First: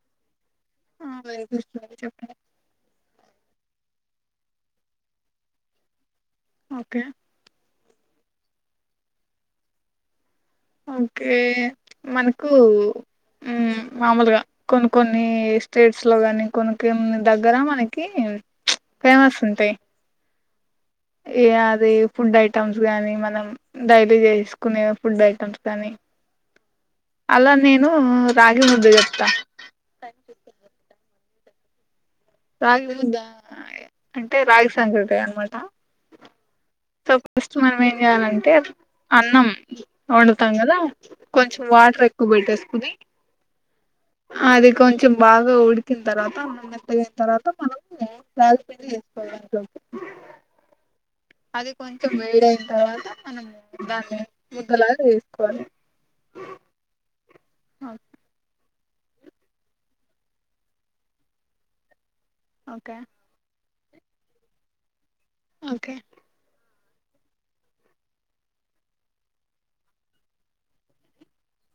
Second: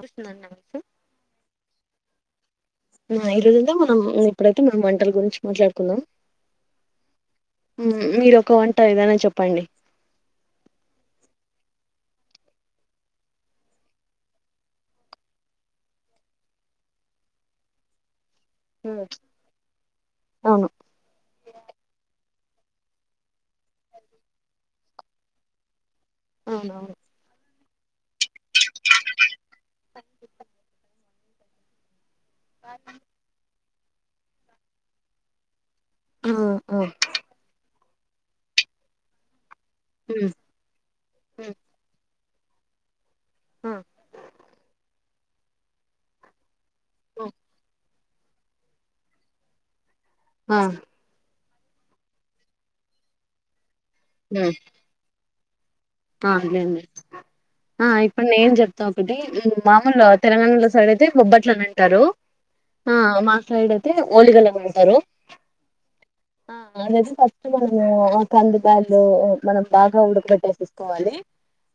వస్తున్నాండి నమస్త చెప్పడి ఈ రోజుంతా మనం ఇప్పుడైతే మనం వంటల గురించి మాట్లాడుకుందాం ఓకే మీరు ఒక వంట ఏదనా చెప్పండి ఓకే మనకు మామూలుగా కొన్ని కొన్ని స్టేట్స్ లో కాని కొన్ని కొన్ని దగ్గర మనకి ఫైమస్ ఉంత అవును ఏ అదే ఫుడ్ ఐ మ్స్ గానీ మనం డైట్ చేసుకునే ఫుడ్ ఐటమ్స్ కానీ అవునవును లా నేను రాగి ముద్ద చేస్తా అంటే రాగి సంగటి అనమాట ఆ ఆ స ఫస్ మనమ నంటే అన్నం వండుతాం కదా కొంచెం వాటర్ ఎ ఉక్కు పెట్టేసుకుని అది కొంచెం బాగా ఉడికిన తర్వాత మ ఉమ్, తర్వాత మనం చపి వసుకో ఆ అది కొంచెం వేడియిన తర్వాత మనం దాన్ని అదేండి ముద్ద్దలా కోను ఆ అదే అండి ఆ ఇప్పుడు న ఏం చెప్ ఒకటి మామూలు తెలంగాణలో సైడ్ అయితే బొబ్బట్లోనే ఉంటారు ఓకే ఆ మాసడది మ హోళగలా మాతారు ఓకే అనేది ఫస్ట్ మనము ఆ కందిబ్యాలు మనం బాగా ఉడక పెట్టేసి స్ కోవాలి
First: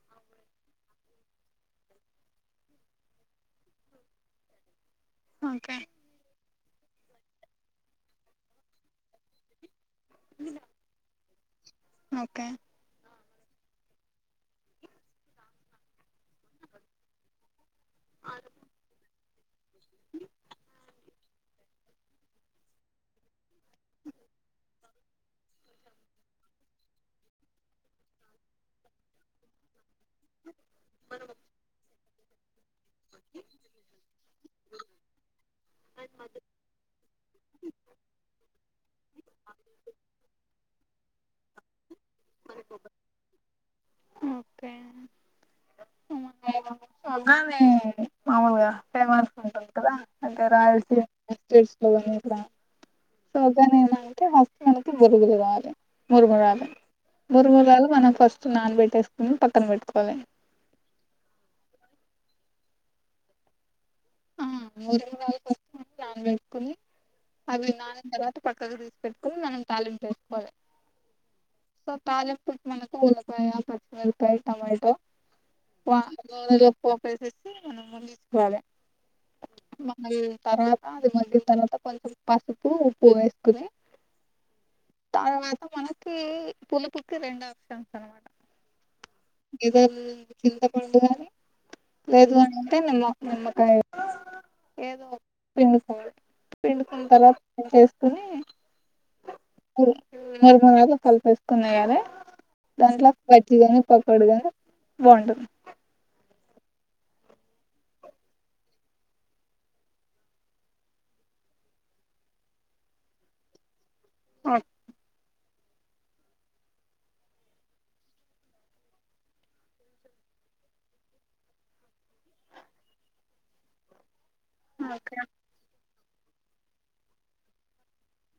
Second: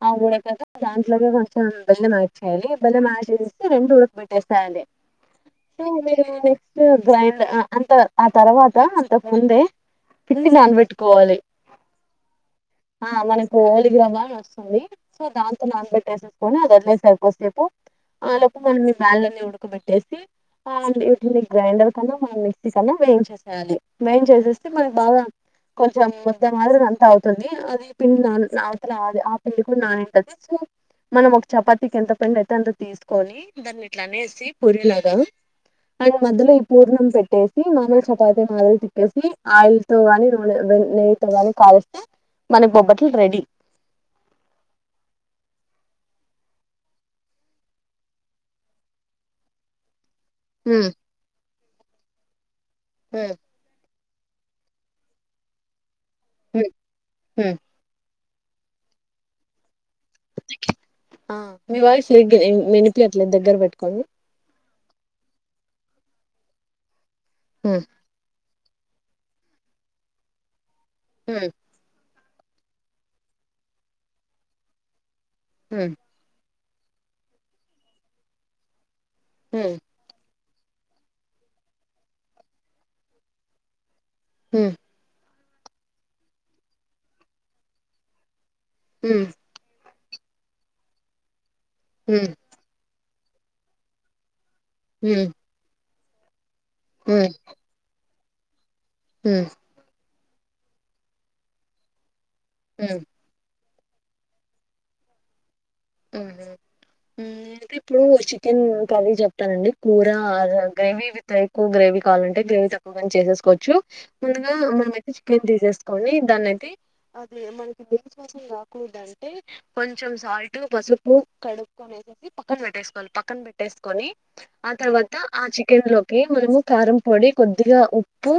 ఆ ఉడక గా దాంట్లోగా కొంచెం బెల్లం ఆడ్ చేయాలి, బెల్లం ఆడ్ చేసి రెండు ఉడక పెట్టేసేయాలి. ఓకే సో బెల్లం ఎ సో గ్రైండ్ ఆ అంత ఆ తర్వాత అంతకు ముందే పిల్లి నానబెట్టుకోవాలి ఓకే ఆ మన పోవాలి దూరంగాన్ వస్తుంది సో దాంతో నానబెట్టేసేసుకొని అది వదిలేసా కోసేపు ఆ లోక మన్ ఈ బాళ్ అన్ని ఉన్ కుక్ బేట్టేసి న్ని గ్రైండర్ కన్నా మ మిక్సీ కన్నా వేయిన్ చేసేయాలి. వేయింన్ చేసేస్తే మనకు బాగా కొంచెం ముద్ద మాదిరి అంత అవుతుంది అది పిండి నాన్ ఆ లాద్ ఆ పిళ్ల్కు నా టత్ మనం ఒక చపాతికి ఎంత పెండ్ అయితే అంత తీసుకొని, దాన్ని ఇట్లా అనేసి పూరి లాగా అండ్ మధ్యలో ఈ పూర్ణం పెట్టేసి మామూలు చపాతి మాదిలు తిప్పేసి ఆయిల్ తోగాని నూనె నెయ్యి తో కాని కాల్. తా మన బొబ్బట్లు రెడీ ఓకే మగానే మామలుగా టై మాన్ ఇలా హ్మ్ రాయల్సీ స్టిజ్ జేస్కొని బ హ్మ్ సోగా నేనా హాస్పిటల్ కి ఇద్దర్ తిరగాలే మురుమరాలు హ్మ్ హ్మ్ మురుమరాలు మనం ఫస్ నాన్ బెట్టేసుకోని పక్కన పెట్టుకోవాలి ఆ మీ వాయిస్ లే సరిగా వినిపియట్లేద్ దగ్గర పెట్టుకోండి ఆ మూర్ కురాల్ కోసం నాన్ పెట్టుకుంది అవి హ్మ్ నానిన్ తర్ వాత్ ట్ పక్కకు తీసుపెట్టుకున్ మనం తాలింపు వేసుకోవాలి హ్మ్ తాలింపు పుుట్ మనకు ఉల్లపాయ, పచ్చిమిరకాయ్, టొమాటో. హ్మ్ వాంద్ గోల దో పోపేసేసి మినుములు తీసుకోవాలే హ్మ్ మళ్ళీ తర్వాత అది మగ్గిన తర్వాత కొంచెం పసుపు ఉప్పు వేసుకుని హుమ్ తరవాత మనకీ పులుపుకి రెండు ఆప్షన్స్ అనమాట హ్మ్ ఏదర్ చింత పండుగాని, హ్మ్ లేదు అంటే నిమ్మ నిమ్మకాయ. ఏదో హ్మ్ సరే పిండుకుంటర కొని ఉం మర్ మ కలుపు కొని వేయలే, హ్మ్ హ్మ్ దాంట్ల పచ్చిగా, పకోడీ గా బాగుంటది. నే అయితే ఇప్పుడు చికెన్ కర్రి చెప్తానండి. కూర గ్రేవీ విత్ ఎక్కువ గ్రేవీ కావాలంటే గ్రేవీ తక్కువగాని చేసేసుకోవచ్చు. ముందుగా మనం ఐతే చికెన్ తి తీసుకొని దాన్నయితే అది మనకు నీస్ వాసన రాకూదుంటే కొంచెం సాల్ట్, టు పసుపు కడుక్కుని వేసి పక్కన పెట్టేసుకోవాలి. పక్కన పెట్టేసుకొని ఆ తర్వాత ఓకే ఆ చికెన్. మనము కారం పొడి కొద్దిగా ఉప్పు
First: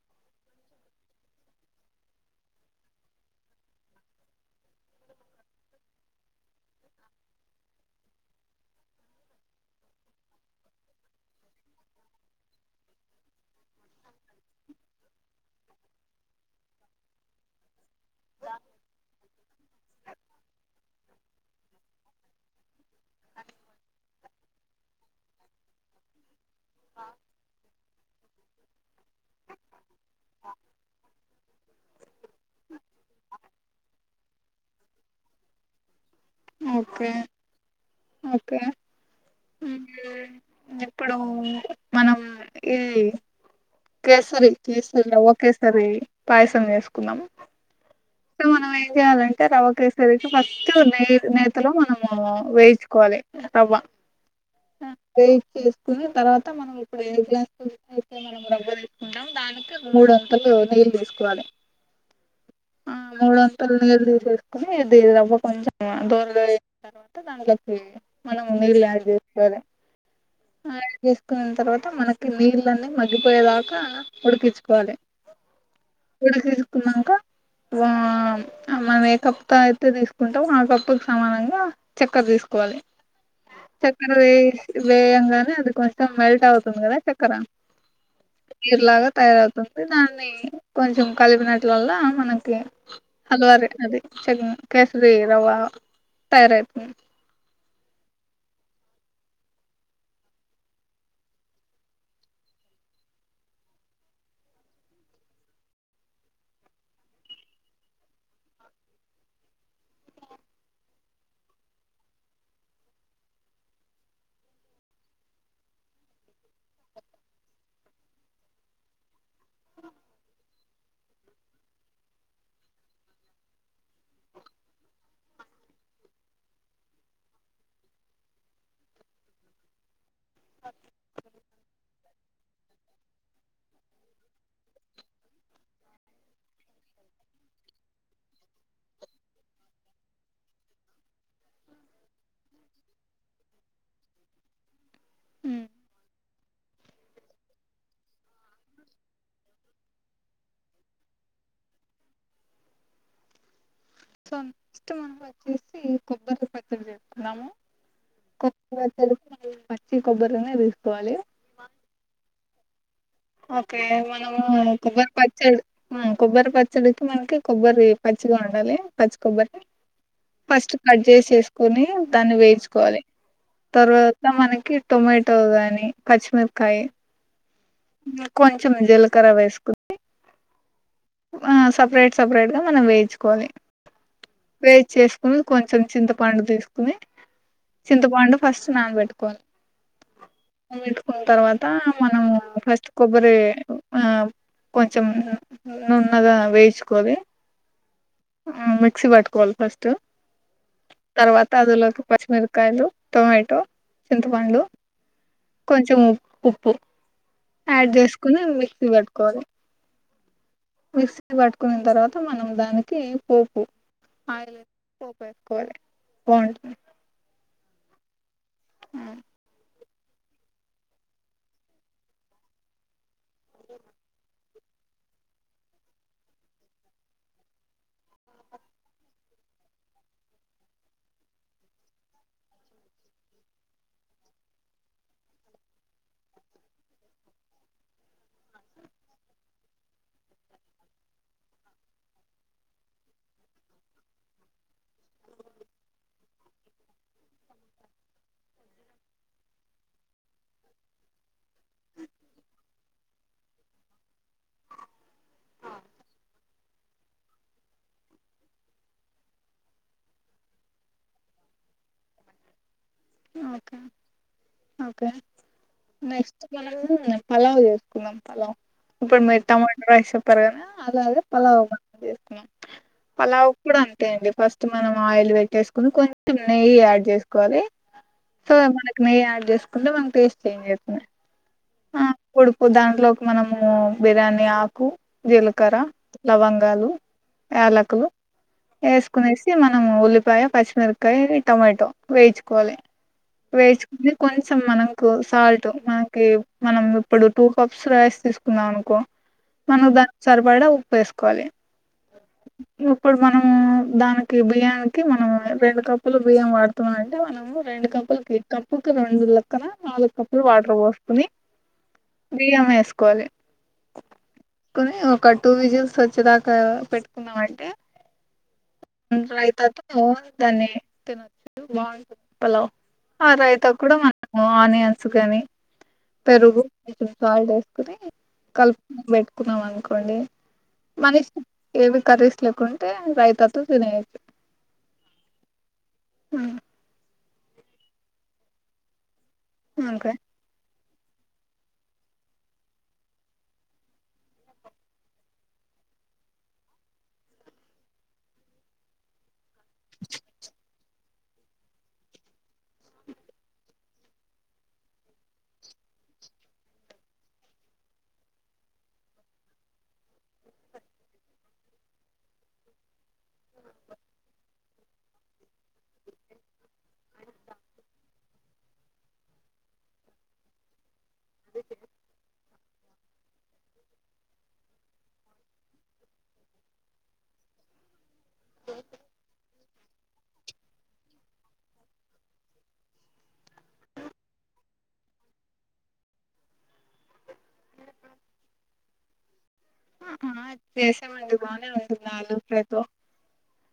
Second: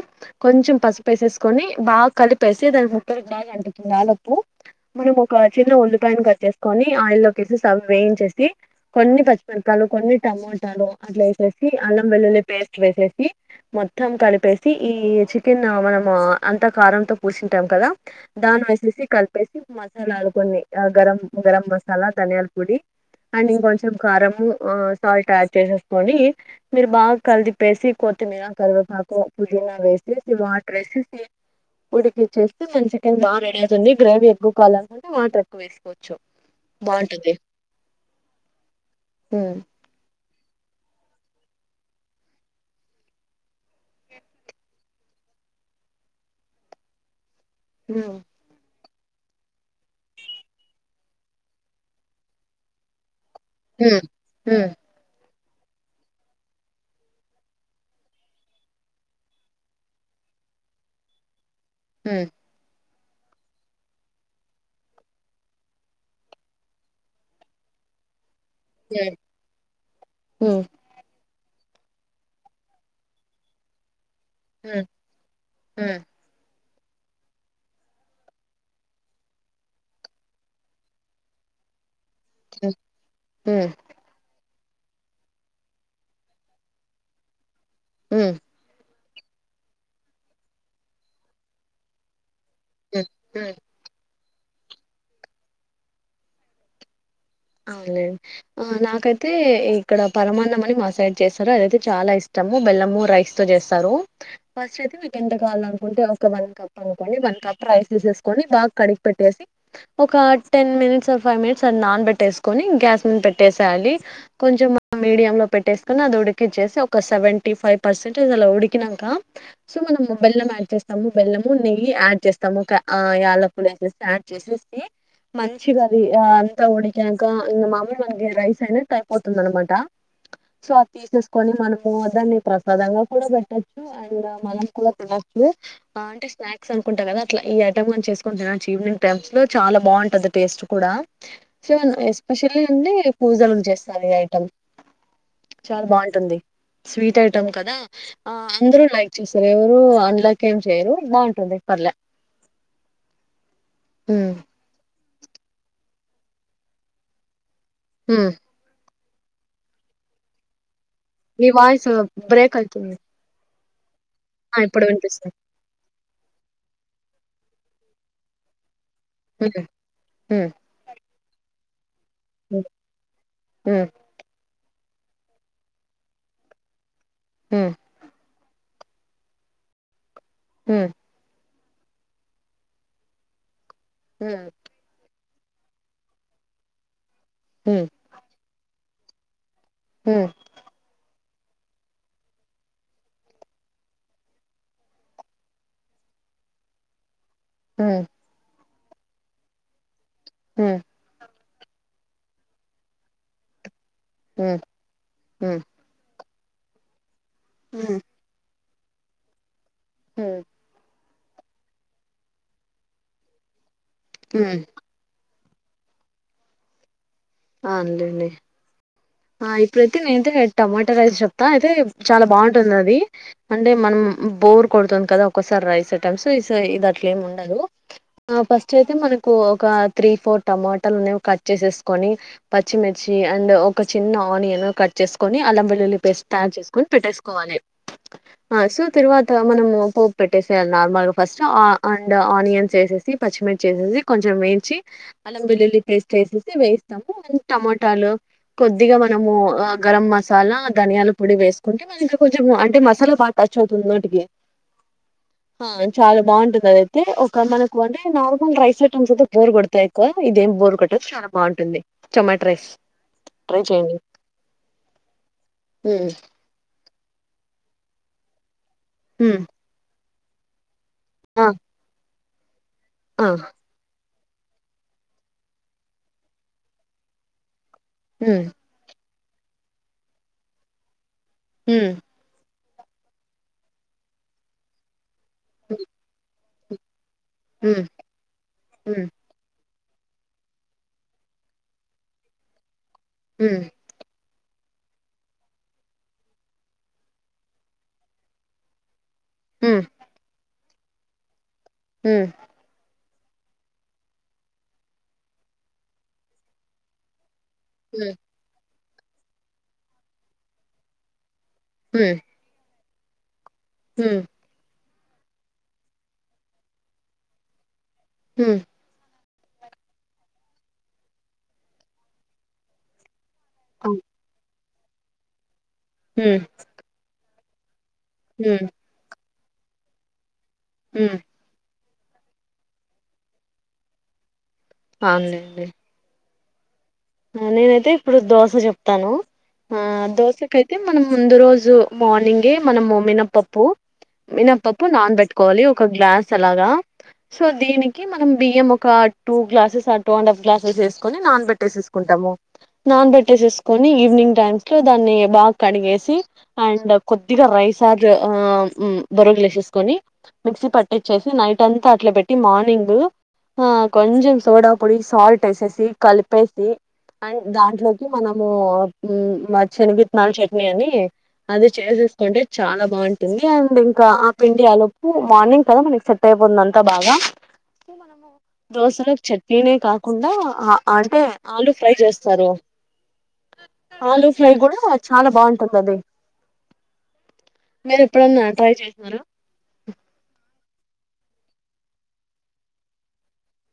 కొంచెం పసుపేసేసుకొని బాగా కలిపేసి దానికి ముక్కలకి బాగా అంటుతుంది. ఆ లోపు మనం ఒక చిన్న ఉల్లిపాయని కట్ చేసుకుని, ఆయిల్ లో కేసి వేయించేసి కొన్ని పచ్చిమిరకాలు కొన్ని టమోటాలు అట్లా వేసేసి అల్లం వెల్లుల్లి పేస్ట్ వేసేసి. మొత్తం కలిపేసి ఈ చికెన్ మా అంత కారంతో పూసింటామ్ కదా. దాన్ వేసేసి కలిపేసి మసాలాలు కొన్ని ఆ గరం. గరం మసాలా ధనియాల పొడి అండ్ ఇంకొంచెం కారంము సాల్ట్ యాడ్ చేసేసుకొని, మీరు బాగా కలిదిపేసి, కొత్తిమీర, కరివేపాకు. పుదీనా వేసేసి వాటర్ వేసేసి ఉడికిచ్చేస్తే మంచి చికెన్ బాగా రెడి అవుతుంది గ్రేవీ ఎక్కువాలికుంటే వాటర్ ఎక్వ వేసుకోవచ్చు. ఓకే బాగుంటది ఓకే ఉమ్ ఉహూ ఇప్పుడు మనం ఇది కేసరి ఒకేసారి పాయసం చేసుకున్నాం. ఉమ్ సో మనమైతే ఏం చేయాలంటే రవ్వ కేసరికి ఫస్ట్ నే నేత లో మనము వేయించుకోవాలి. ఉమ్ ఉమ్ చేసుకుని తర్వాత మనం ఇప్పుడు మనం ఏ గ్లాస్ [unintelligible] రబ్బ తీసుకుంటాం దానికి మూడుొంతులు నీళ్ళేసుకోవాలే హుమ్ ఆ మూడు వంతలు నీలు తీసేసుకుని ఇది రవ్వ కొంచెం దోరిగ ఎగిన తర్వాత దాంట్లకి మనం నీళ్ళు అడ్డ్ చేసుకోవాలే ఉమ్ ఉమ్ అడ్ చెస్ కున్న తర్వాత మనకి నీళ్ళన్నీ మగ్గిపోయేదాకా ఉమ్ ఉడికించుకోవాలి ఉమ్ ఉడక కున్నాంక ఆ మనం ఏ కప్పు అయితే తీసుకుంటాం ఆ కప్పుకు సమానంగా చక్కర తీసుకోవాలి ఉమ్ చక్కర తీస్ వేయంగానే అది కొంచెం మెల్ట్ అవుతుంది కదా చెక్కర ఉమ్ తిర్లగా తయారవుతుంది దాన్ని కొంచెం కలిపినట్లల్ల మన కి ఉమ్ హల్వారి అది చం కేసరి రవ్వ తయారైతుంది అవునండి నాకైతే ఇక్కడ పరమాన్నాం అని మా సైడ్ చేస్తారు అదైతే చాలా ఇష్టము బెల్లము రైస్ తో చేస్తారు ఫస్ట్ అయితే మీకు ఎంత కావాల అనుకుంటే ఒక వన్ కప్ అనుకోండి వన్ కప్ రైస్ వేసేసుకొని బాగా కడిగి పెట్టేసి ఒక టెన్ మినిట్స్ ఫైవ్ మినిట్స్ అ నాన్ పెట్ పెట్టెసుకొని గ్యాస్ మీద పెట్టేసేయాలి కొంచెం మీడియం లో పెట్టేసుకొని ఆది ఉడికిచేసి ఒక సెవెంటీ ఫైవ్ పర్సంట్ అది అలా ఉడికినంక సో మనం బెల్లం ఆడ్ చేస్తము బేల్లము నెయ్యి ఆడ్ చేస్తాము క యాలకులు అడ్ చేసేసి మంచిగా అంత ఉడికి నంక ఇంగ మాములు మనకి రైస్ అయి టైపోతుంది అనమాట సో అది తీసేసుకొని మనము దాన్ని ప్రసాదంగా కూడా పెట్టచ్చు అండ్ మనం కూడా తినొచ్చు అంటే స్నాక్స్ అనుకుంటా కదా అట్లా ఈ ఐటమ్ చేసుకొని తినచ్చు ఈవినింగ్ టైమ్స్ లో చాలా బాగుంటది టేస్ట్ కూడా శన్ ఎస్పెషల్లీ అంటే పూజలోకి చేస్తారు ఇ ఐటమ్ చాలా బాగుంటుంది స్వీట్ ఐటమ్ కదా ఆ అందరూ లైక్ చేస్తారు ఎవరు అన్లైక్ ఏం చేయరు బాగుంటుంది పర్లే ఉమ్ స ఇష్ట మన్న మ చేసి కొబ్బరి పచ్చడి చేస్తున్నాము ఉమ్ కొ బ్బ పచ్చి కొబ్బరినే తీస్ మీ వాయిస్ బ్రేక్ అయితుంది ఓకే మన్ ఆ ఇప్పుడు కొబ్బరి వినిపిస్తుంది పచ్చడి ఆ కొబ్బరి పచ్చడికి మనకి కొబ్బరి పచ్చిగా ఉండాలి పచ్చికొబ్బరి ఉమ్ ఫస్ట్ కట్ చేసేసుకొని దాన్ని ఉమ్ వేయించుకోవాలి ఉమ్ తర్వాత మనకి టొమాటో గాని పచ్చిమిరకాయ్ హ్మ్! కొంచెం జీలకర్ర వేసుకుంది. హ్మ్! ఆ సెపరేట్ సెపరేట్ గా మనం వేయించుకోవాలి. వేయించేస్తా. కొంచెం చింతపండు తీసుకుని. ఉమ్ చింతపండు. ఫస్ట్ నానబెట్టుకొని. ఉమ్ అవు [unintelligible] న్న తర్వాత మనం ఫస్ట్ కొబ్బరి ఆ కొంచెం. నున్నగా వేయిచుకోవాలి. హహ్మ్! ఉ మిక్సి పట్టుకోవాల ఫస్ట్. హ్మ్! తర్వాత అందులోకి పచ్చిమిరకాయలు, టొమాటో. ఉమ్ చింతపండు కొంచెం ఉప్ ఉప్పు. యాడ్ హ్మ్ చేసుకుని. మిక్సీ పట్టుకోని. హ్మ్! మిక్స్ పట్టుకున్న తర్వాత మనం దానికి పోపు. అయిల్ పోపు వేయటం. బోంటది. ఆ అంతెండి. హ్మ్! ప్రతి నయితే టమాటా రైస్ చెప్తా అయితే చాలా బావుంటుంది అది. అంటే, మనం బోర్ కొడుతుంది కదా ఒకోసారి రైస్ ఐటమ్స్ ఇస ఇది అట్లేమి ఉండదు. ఆ ఫస్ట్ అయితే మనకు ఒక త్రీ ఫోర్ టమాోటాలునేవి కట్ చేసేసుకొని, పచ్చిమిర్చి అండ్ ఒక చిన్న ఆనియన్ కట్ చేసుకొని అలం వెల్లుల్లి పేస్ట్ తయారు చేసుకొని పెట్టేసుకోవాలి. ఆ సో తర్వాత మనము పోపు పెట్టేసేయాలి నార్మల్ గా ఫస్ట్ ఆ అండ్ ఆనియన్స్ వేసేసి, పచ్చిమిర్చి వేసేసి, కొంచెం వేయించి అలం వెల్లుల్లి పేస్ట్ వేసేసి, వేయి టమోటాలు కొద్దిగా మనము గరం మసాలా ధనియాల పొడి వేస్ అంటే మన ఇంకా కొంచము అంటే మసాలా బా టచ్ అవుతుంది నోటికి ఆ చాలా బావుంటుంది. అదైతే ఒక మనకు అంటే నార్మల్ రైస్ ఐటమ్స్ అయితే బోరు కొడతాయి. ఎక్కువ ఇదేం బోరు కొట్టదుచాలా బావుంటుంది. Tomato rice. ఓకే ఓకే హ్మ్. నెస్స్ట్ మనము పలావ్ చేసుకుందాం పలావ్. ఇప్పుడు హ్మ్. మీరు టమోట రైసు. పరగణ అద అదే ఆ పలావు [unintelligible] [inaudible] ఆ పలవ్ కుడా అంత్ తె అండి ఫస్ట్ మనం ఆయిల్ పెట్టేసుకుని కొంచెం నెయ్యి యాడ్ చేసుకోవాలి హ్మ్. స మనక్ నేయ్యి ఆడ్ చేసుకుంటే మనకు టేస్ట్ చేంజ్ అయితుంది ఉమ్ దాంట్లోకి మనము బిర్యానీ ఆకు జీలకర హ్మ్. లవంగ గాలు హ్మ్. యాలకులు హ్మ్. ఏసుకునేసి మ నం ఉల్లిపాయ పచ్చిమిరపకాయ టమాటో వేయిచ్చుకోవాలి హ్మ్. వేయిచ్చుకుని కొంచెం మనకు సాల్ట్ మనకి మనం ఇప్పుడు టూ కప్స్ రైస్ తీసుకున్నాం అనుకో మన దానికి సరిపడ ఉ ప్పేసుకోవాలి. ఉమ్ ఇప్పుడు మనమూ దానికి బియ్యానికి మనం రెండు కప్పులు బియ్యం వాడుతున్నాం అంటే మనము రెండు హ్మ్ కప్పులు క్లిక్కం కప్పు కు రెండు లేక్కన నాలుగు కప్పులు వాటర్ పోసుకుని బియ్య మెస్ కోవాలి హు ట్టుకొని ఒక టూ విజిల్స్ వచ్చేదాకా పెట్టుకున్నామంటే హుమ్ ట్లన తరువాత ఒ దాన్ని తినొచ్చు బాగు [unintelligible] ఆ రైతా కూడా అవును. మన క్ బ ఆనియన్స్ గాని హ్మ్ పెరుగు [inaudible] కల్ప కోన్ పెట్ క్ క్కున్నాం అనుకోండి హ్మ్ మరి ఏమి కఖరీస్ లేకుంటే రైతతో తినేయ్యొచ్ అవునులెండి ఆ నేనైతే ఇప్పుడు దోశ చెప్తాను ఆ అంతే దోస కయితే అ మన ముందు రోజు మార్నింగే మన మినపప్పు మినపప్పు నానబెట్టుకోవాలి ఒక గ్లాస్ అలాగా సో దీనికి మన బియ్యం ఒక టూ గ్లా సార్ టూ అండ్ఫ్లాసెస్ కొని నాన్ పెట్టేససు కుంటాము నాన్ పెట్టేసేసుకుని ఈవినింగ్ టైమ్స్ లో దాన్ని బాగా కడిగేసి అండ్ కొద్దిగా రైస్ ఆర్ బొరగులు వేసేసుకొని మిక్సీ పట్టిచ్చేసి నైట్ అంతా అట్లా పెట్టి మార్నింగ్ కొంచెం సోడా పొడి సాల్ట్ వేసేసి కలిపేసి అండ్ దాంట్లోకి మనము శనగిత్తనాలు చట్నీ అని అది చేసేసుకుంటే చాలా బాగుంటుంది అండ్ ఇంకా ఆ పిండి ఆలుప్పు మార్నింగ్ కదా మనకి సట్ అయిపోతుంది అంతా బాగా మనము దోశలో చట్నీనే కాకుండా అంటే ఆలుూ ఫ్రై చేస్తారు ఆలుూ ఫ్రై కూడా చాలా బాగుంటుంది అది మీరు ఇప్పుడున్న ట్రై చేసిన ఆ, చేసామండి బాగానే ఉంటుంది ఆలపేతో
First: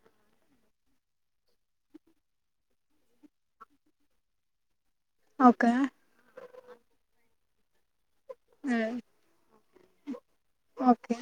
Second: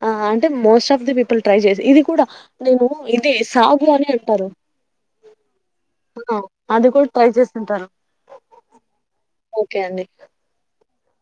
ఆ అంటే most of the people try చేసి ఇది కూడా నేను ఇది సాగు అని అంటారు ఓకే ఆ అది కూడా ట్రై చేస్తుంటారు ఆ, ఓకే అండి ఓకే